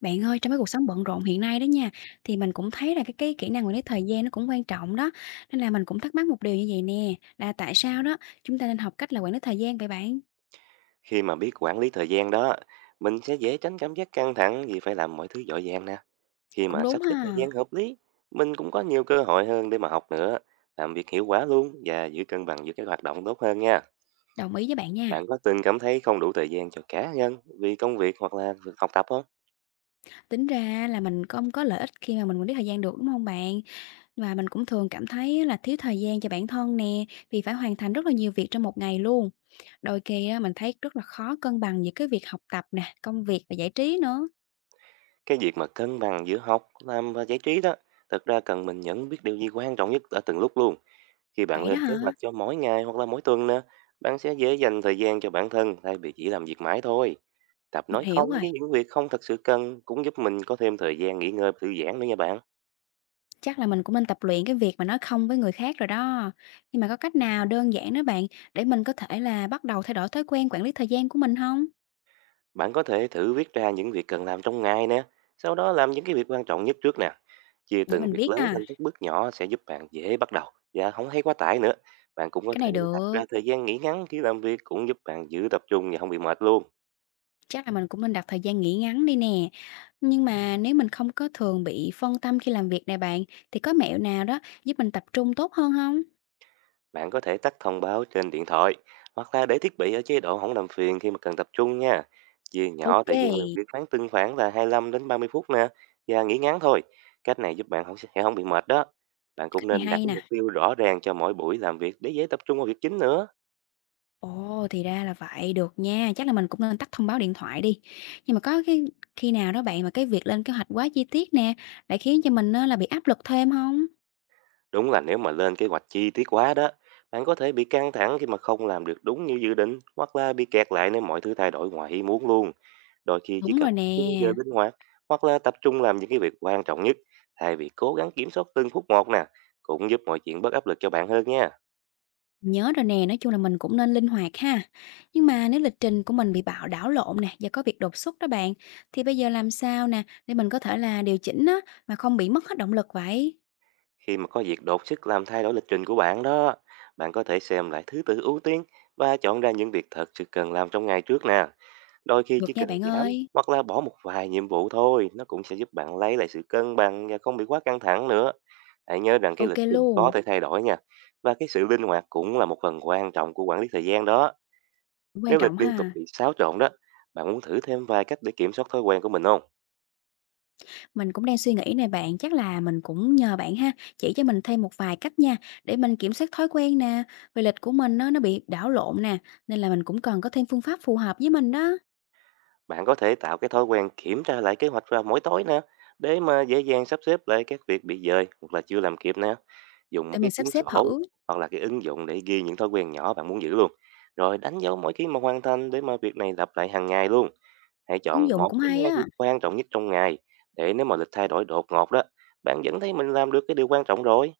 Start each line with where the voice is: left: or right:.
left: Bạn ơi, trong cái cuộc sống bận rộn hiện nay đó nha, thì mình cũng thấy là cái kỹ năng quản lý thời gian nó cũng quan trọng đó. Nên là mình cũng thắc mắc một điều như vậy nè, là tại sao đó chúng ta nên học cách là quản lý thời gian vậy bạn?
right: Khi mà biết quản lý thời gian đó, mình sẽ dễ tránh cảm giác căng thẳng vì phải làm mọi thứ dội dàng nè. Khi
left: Cũng
right: mà
left: đúng
right: sắp xếp thời
left: ha.
right: gian hợp lý, mình cũng có nhiều cơ hội hơn để mà học nữa, làm việc hiệu quả luôn và giữ cân bằng giữa các hoạt động tốt hơn nha.
left: Đồng ý với bạn nha.
right: Bạn có từng cảm thấy không đủ thời gian cho cá nhân vì công việc hoặc là việc học tập không?
left: Tính ra là mình không có lợi ích khi mà mình quản lý thời gian được đúng không bạn? Và mình cũng thường cảm thấy là thiếu thời gian cho bản thân nè, vì phải hoàn thành rất là nhiều việc trong một ngày luôn. Đôi khi á, mình thấy rất là khó cân bằng giữa cái việc học tập nè, công việc và giải trí nữa.
right: Cái việc mà cân bằng giữa học, làm và giải trí đó, thật ra cần mình nhận biết điều gì quan trọng nhất ở từng lúc luôn. Khi bạn
left: Vậy đó
right: lên kế
left: hả?
right: hoạch cho mỗi ngày hoặc là mỗi tuần nè, bạn sẽ dễ dành thời gian cho bản thân thay vì chỉ làm việc mãi thôi. Tập
left: Mình
right: nói
left: hiểu
right: không
left: rồi.
right: với những việc không thật sự cần cũng giúp mình có thêm thời gian nghỉ ngơi và thư giãn nữa nha bạn.
left: Chắc là mình cũng nên tập luyện cái việc mà nói không với người khác rồi đó. Nhưng mà có cách nào đơn giản đó bạn để mình có thể là bắt đầu thay đổi thói quen quản lý thời gian của mình không?
right: Bạn có thể thử viết ra những việc cần làm trong ngày nè, sau đó làm những cái việc quan trọng nhất trước nè. Chia
left: Để
right: từng
left: mình
right: việc
left: viết
right: lớn thành
left: ha.
right: các bước nhỏ sẽ giúp bạn dễ bắt đầu và không thấy quá tải nữa. Bạn cũng có
left: Cái
right: thể
left: này
right: đặt
left: được,
right: ra thời gian nghỉ ngắn khi làm việc cũng giúp bạn giữ tập trung và không bị mệt luôn.
left: chắc là mình cũng nên đặt thời gian nghỉ ngắn đi nè. Nhưng mà nếu mình không có thường bị phân tâm khi làm việc này bạn, thì có mẹo nào đó giúp mình tập trung tốt hơn không?
right: Bạn có thể tắt thông báo trên điện thoại hoặc là để thiết bị ở chế độ không làm phiền khi mà cần tập trung nha. Chia
left: Ok
right: nhỏ thời
left: kê,
right: gian làm việc khoảng từng khoảng là 25 đến 30 phút nè và nghỉ ngắn thôi. Cách này giúp bạn không sẽ không bị mệt đó. Bạn cũng
left: cách này
right: nên đặt
left: hay
right: mục
left: nè.
right: tiêu rõ ràng cho mỗi buổi làm việc để dễ tập trung vào việc chính nữa.
left: Ồ, thì ra là vậy, được nha, chắc là mình cũng nên tắt thông báo điện thoại đi. Nhưng mà có cái khi nào đó bạn mà cái việc lên kế hoạch quá chi tiết nè, lại khiến cho mình á là bị áp lực thêm không?
right: Đúng là nếu mà lên kế hoạch chi tiết quá đó, bạn có thể bị căng thẳng khi mà không làm được đúng như dự định hoặc là bị kẹt lại nếu mọi thứ thay đổi ngoài ý muốn luôn. Đôi khi chỉ
left: Đúng
right: cần
left: rồi nè,
right: khung giờ linh hoạt hoặc là tập trung làm những cái việc quan trọng nhất thay vì cố gắng kiểm soát từng phút một nè, cũng giúp mọi chuyện bớt áp lực cho bạn hơn nha.
left: nhớ rồi nè, nói chung là mình cũng nên linh hoạt ha. Nhưng mà nếu lịch trình của mình bị bạo đảo lộn nè, do có việc đột xuất đó bạn, thì bây giờ làm sao nè để mình có thể là điều chỉnh á mà không bị mất hết động lực vậy?
right: Khi mà có việc đột sức làm thay đổi lịch trình của bạn đó, bạn có thể xem lại thứ tự ưu tiên và chọn ra những việc thật sự cần làm trong ngày trước nè. Đôi khi chỉ
left: Được nha
right: cần
left: bạn
right: giảm
left: ơi.
right: hoặc là bỏ một vài nhiệm vụ thôi, nó cũng sẽ giúp bạn lấy lại sự cân bằng và không bị quá căng thẳng nữa. Hãy nhớ rằng cái
left: Ok
right: lịch trình có
left: luôn,
right: thể thay đổi nha. Và cái sự linh hoạt cũng là một phần quan trọng của quản lý thời gian đó.
left: cũng quan
right: Nếu lịch
left: trọng
right: liên tục
left: ha.
right: bị xáo trộn đó, bạn muốn thử thêm vài cách để kiểm soát thói quen của mình không?
left: Mình cũng đang suy nghĩ này bạn, chắc là mình cũng nhờ bạn ha, chỉ cho mình thêm một vài cách nha, để mình kiểm soát thói quen nè, vì lịch của mình nó bị đảo lộn nè, nên là mình cũng cần có thêm phương pháp phù hợp với mình đó,
right: Bạn có thể tạo cái thói quen kiểm tra lại kế hoạch vào mỗi tối nè, để mà dễ dàng sắp xếp lại các việc bị dời hoặc là chưa làm kịp nè. Dùng một
left: để mình
right: cái
left: sắp
right: cuốn
left: xếp
right: sổ
left: thử,
right: hoặc là cái ứng dụng để ghi những thói quen nhỏ bạn muốn giữ luôn. Rồi đánh dấu mỗi khi mà hoàn thành để mà việc này lặp lại hàng ngày luôn. Hãy
left: ứng
right: chọn
left: dụng
right: một
left: cũng
right: đến
left: hay
right: hai việc
left: á.
right: quan trọng nhất trong ngày để nếu mà lịch thay đổi đột ngột đó, bạn vẫn thấy mình làm được cái điều quan trọng rồi.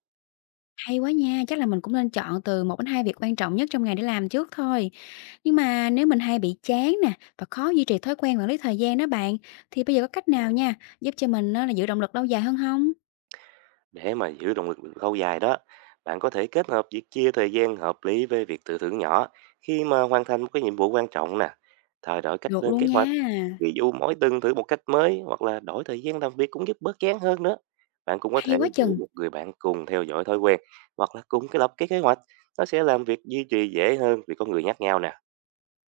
left: Hay quá nha, chắc là mình cũng nên chọn từ một đến 2 việc quan trọng nhất trong ngày để làm trước thôi. Nhưng mà nếu mình hay bị chán nè, và khó duy trì thói quen quản lý thời gian đó bạn, thì bây giờ có cách nào nha, giúp cho mình á, là giữ động lực lâu dài hơn không?
right: Để mà giữ động lực lâu dài đó, bạn có thể kết hợp việc chia thời gian hợp lý với việc tự thưởng nhỏ khi mà hoàn thành một cái nhiệm vụ quan trọng nè. Thay đổi cách
left: Được
right: lên
left: luôn
right: kế hoạch,
left: nha,
right: ví dụ mỗi tuần thử một cách mới hoặc là đổi thời gian làm việc cũng giúp bớt chán hơn nữa. Bạn cũng có
left: hay
right: thể
left: quá
right: rủ
left: chừng,
right: một người bạn cùng theo dõi thói quen hoặc là cùng cái lập cái kế hoạch. Nó sẽ làm việc duy trì dễ hơn vì có người nhắc nhau nè.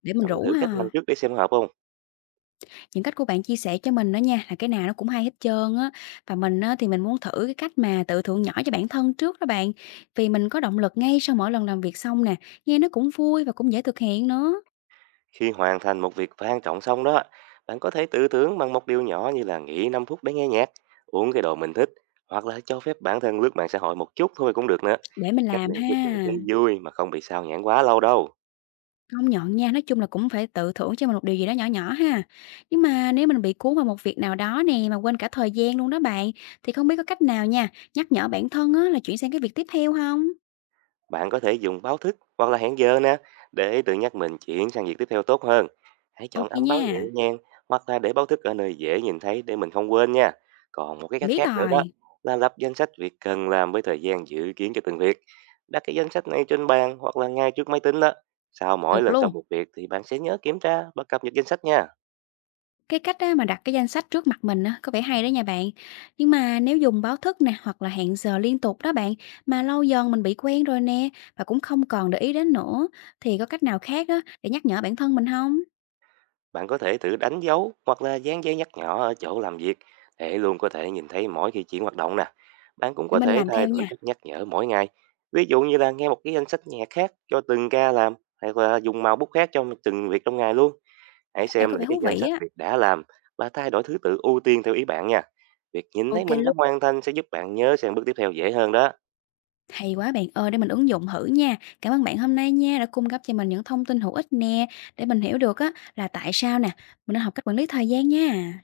left: để mình
right: Bạn muốn
left: rủ
right: thử cách nào
left: ha.
right: trước để xem hợp không?
left: Những cách của bạn chia sẻ cho mình đó nha, là cái nào nó cũng hay hết trơn á. Và mình á, thì mình muốn thử cái cách mà tự thưởng nhỏ cho bản thân trước đó bạn. Vì mình có động lực ngay sau mỗi lần làm việc xong nè, nghe nó cũng vui và cũng dễ thực hiện nữa.
right: Khi hoàn thành một việc quan trọng xong đó, bạn có thể tự tưởng bằng một điều nhỏ như là nghỉ 5 phút để nghe nhạc, uống cái đồ mình thích, hoặc là cho phép bản thân lướt mạng xã hội một chút thôi cũng được nữa.
left: Để mình
right: Cách
left: làm
right: này giúp bạn
left: ha.
right: thấy vui mà không bị sao nhãng quá lâu đâu.
left: Công nhận nha, nói chung là cũng phải tự thưởng cho mình một điều gì đó nhỏ nhỏ ha. Nhưng mà nếu mình bị cuốn vào một việc nào đó nè mà quên cả thời gian luôn đó bạn, thì không biết có cách nào nha, nhắc nhở bản thân á, là chuyển sang cái việc tiếp theo không?
right: Bạn có thể dùng báo thức hoặc là hẹn giờ nè để tự nhắc mình chuyển sang việc tiếp theo tốt hơn. Hãy chọn
left: Ok
right: âm báo nhẹ
left: nha,
right: nhàng hoặc là để báo thức ở nơi dễ nhìn thấy để mình không quên nha. Còn một cái cách
left: biết
right: khác nữa đó
left: rồi,
right: là lập danh sách việc cần làm với thời gian dự kiến cho từng việc. Đặt cái danh sách này trên bàn hoặc là ngay trước máy tính đó. Sau mỗi
left: được
right: lần xong
left: luôn.
right: một việc thì bạn sẽ nhớ kiểm tra và cập nhật danh sách nha.
left: Cái cách á, mà đặt cái danh sách trước mặt mình á, có vẻ hay đó nha bạn. Nhưng mà nếu dùng báo thức nè, hoặc là hẹn giờ liên tục đó bạn, mà lâu dần mình bị quen rồi nè, và cũng không còn để ý đến nữa, thì có cách nào khác á, để nhắc nhở bản thân mình không?
right: Bạn có thể thử đánh dấu hoặc là dán giấy nhắc nhở ở chỗ làm việc để luôn có thể nhìn thấy mỗi khi chuyển hoạt động nè. Bạn cũng
left: Để
right: có
left: mình
right: thể
left: làm
right: thay
left: theo
right: đổi
left: nha,
right: cách nhắc nhở mỗi ngày. Ví dụ như là nghe một cái danh sách nhạc khác cho từng ca làm hay là dùng màu bút khác cho từng việc trong ngày luôn. Hãy
left: cách này
right: xem
left: có
right: lại
left: vẻ
right: cái
left: thú
right: danh
left: vị
right: sách
left: á.
right: việc đã làm và thay đổi thứ tự ưu tiên theo ý bạn nha. Việc nhìn thấy
left: OK
right: mình đã
left: luôn,
right: hoàn thành sẽ giúp bạn nhớ sang bước tiếp theo dễ hơn đó.
left: hay quá bạn ơi, để mình ứng dụng thử nha. Cảm ơn bạn hôm nay nha, đã cung cấp cho mình những thông tin hữu ích nè, để mình hiểu được á, là tại sao nè, mình nên học cách quản lý thời gian nha.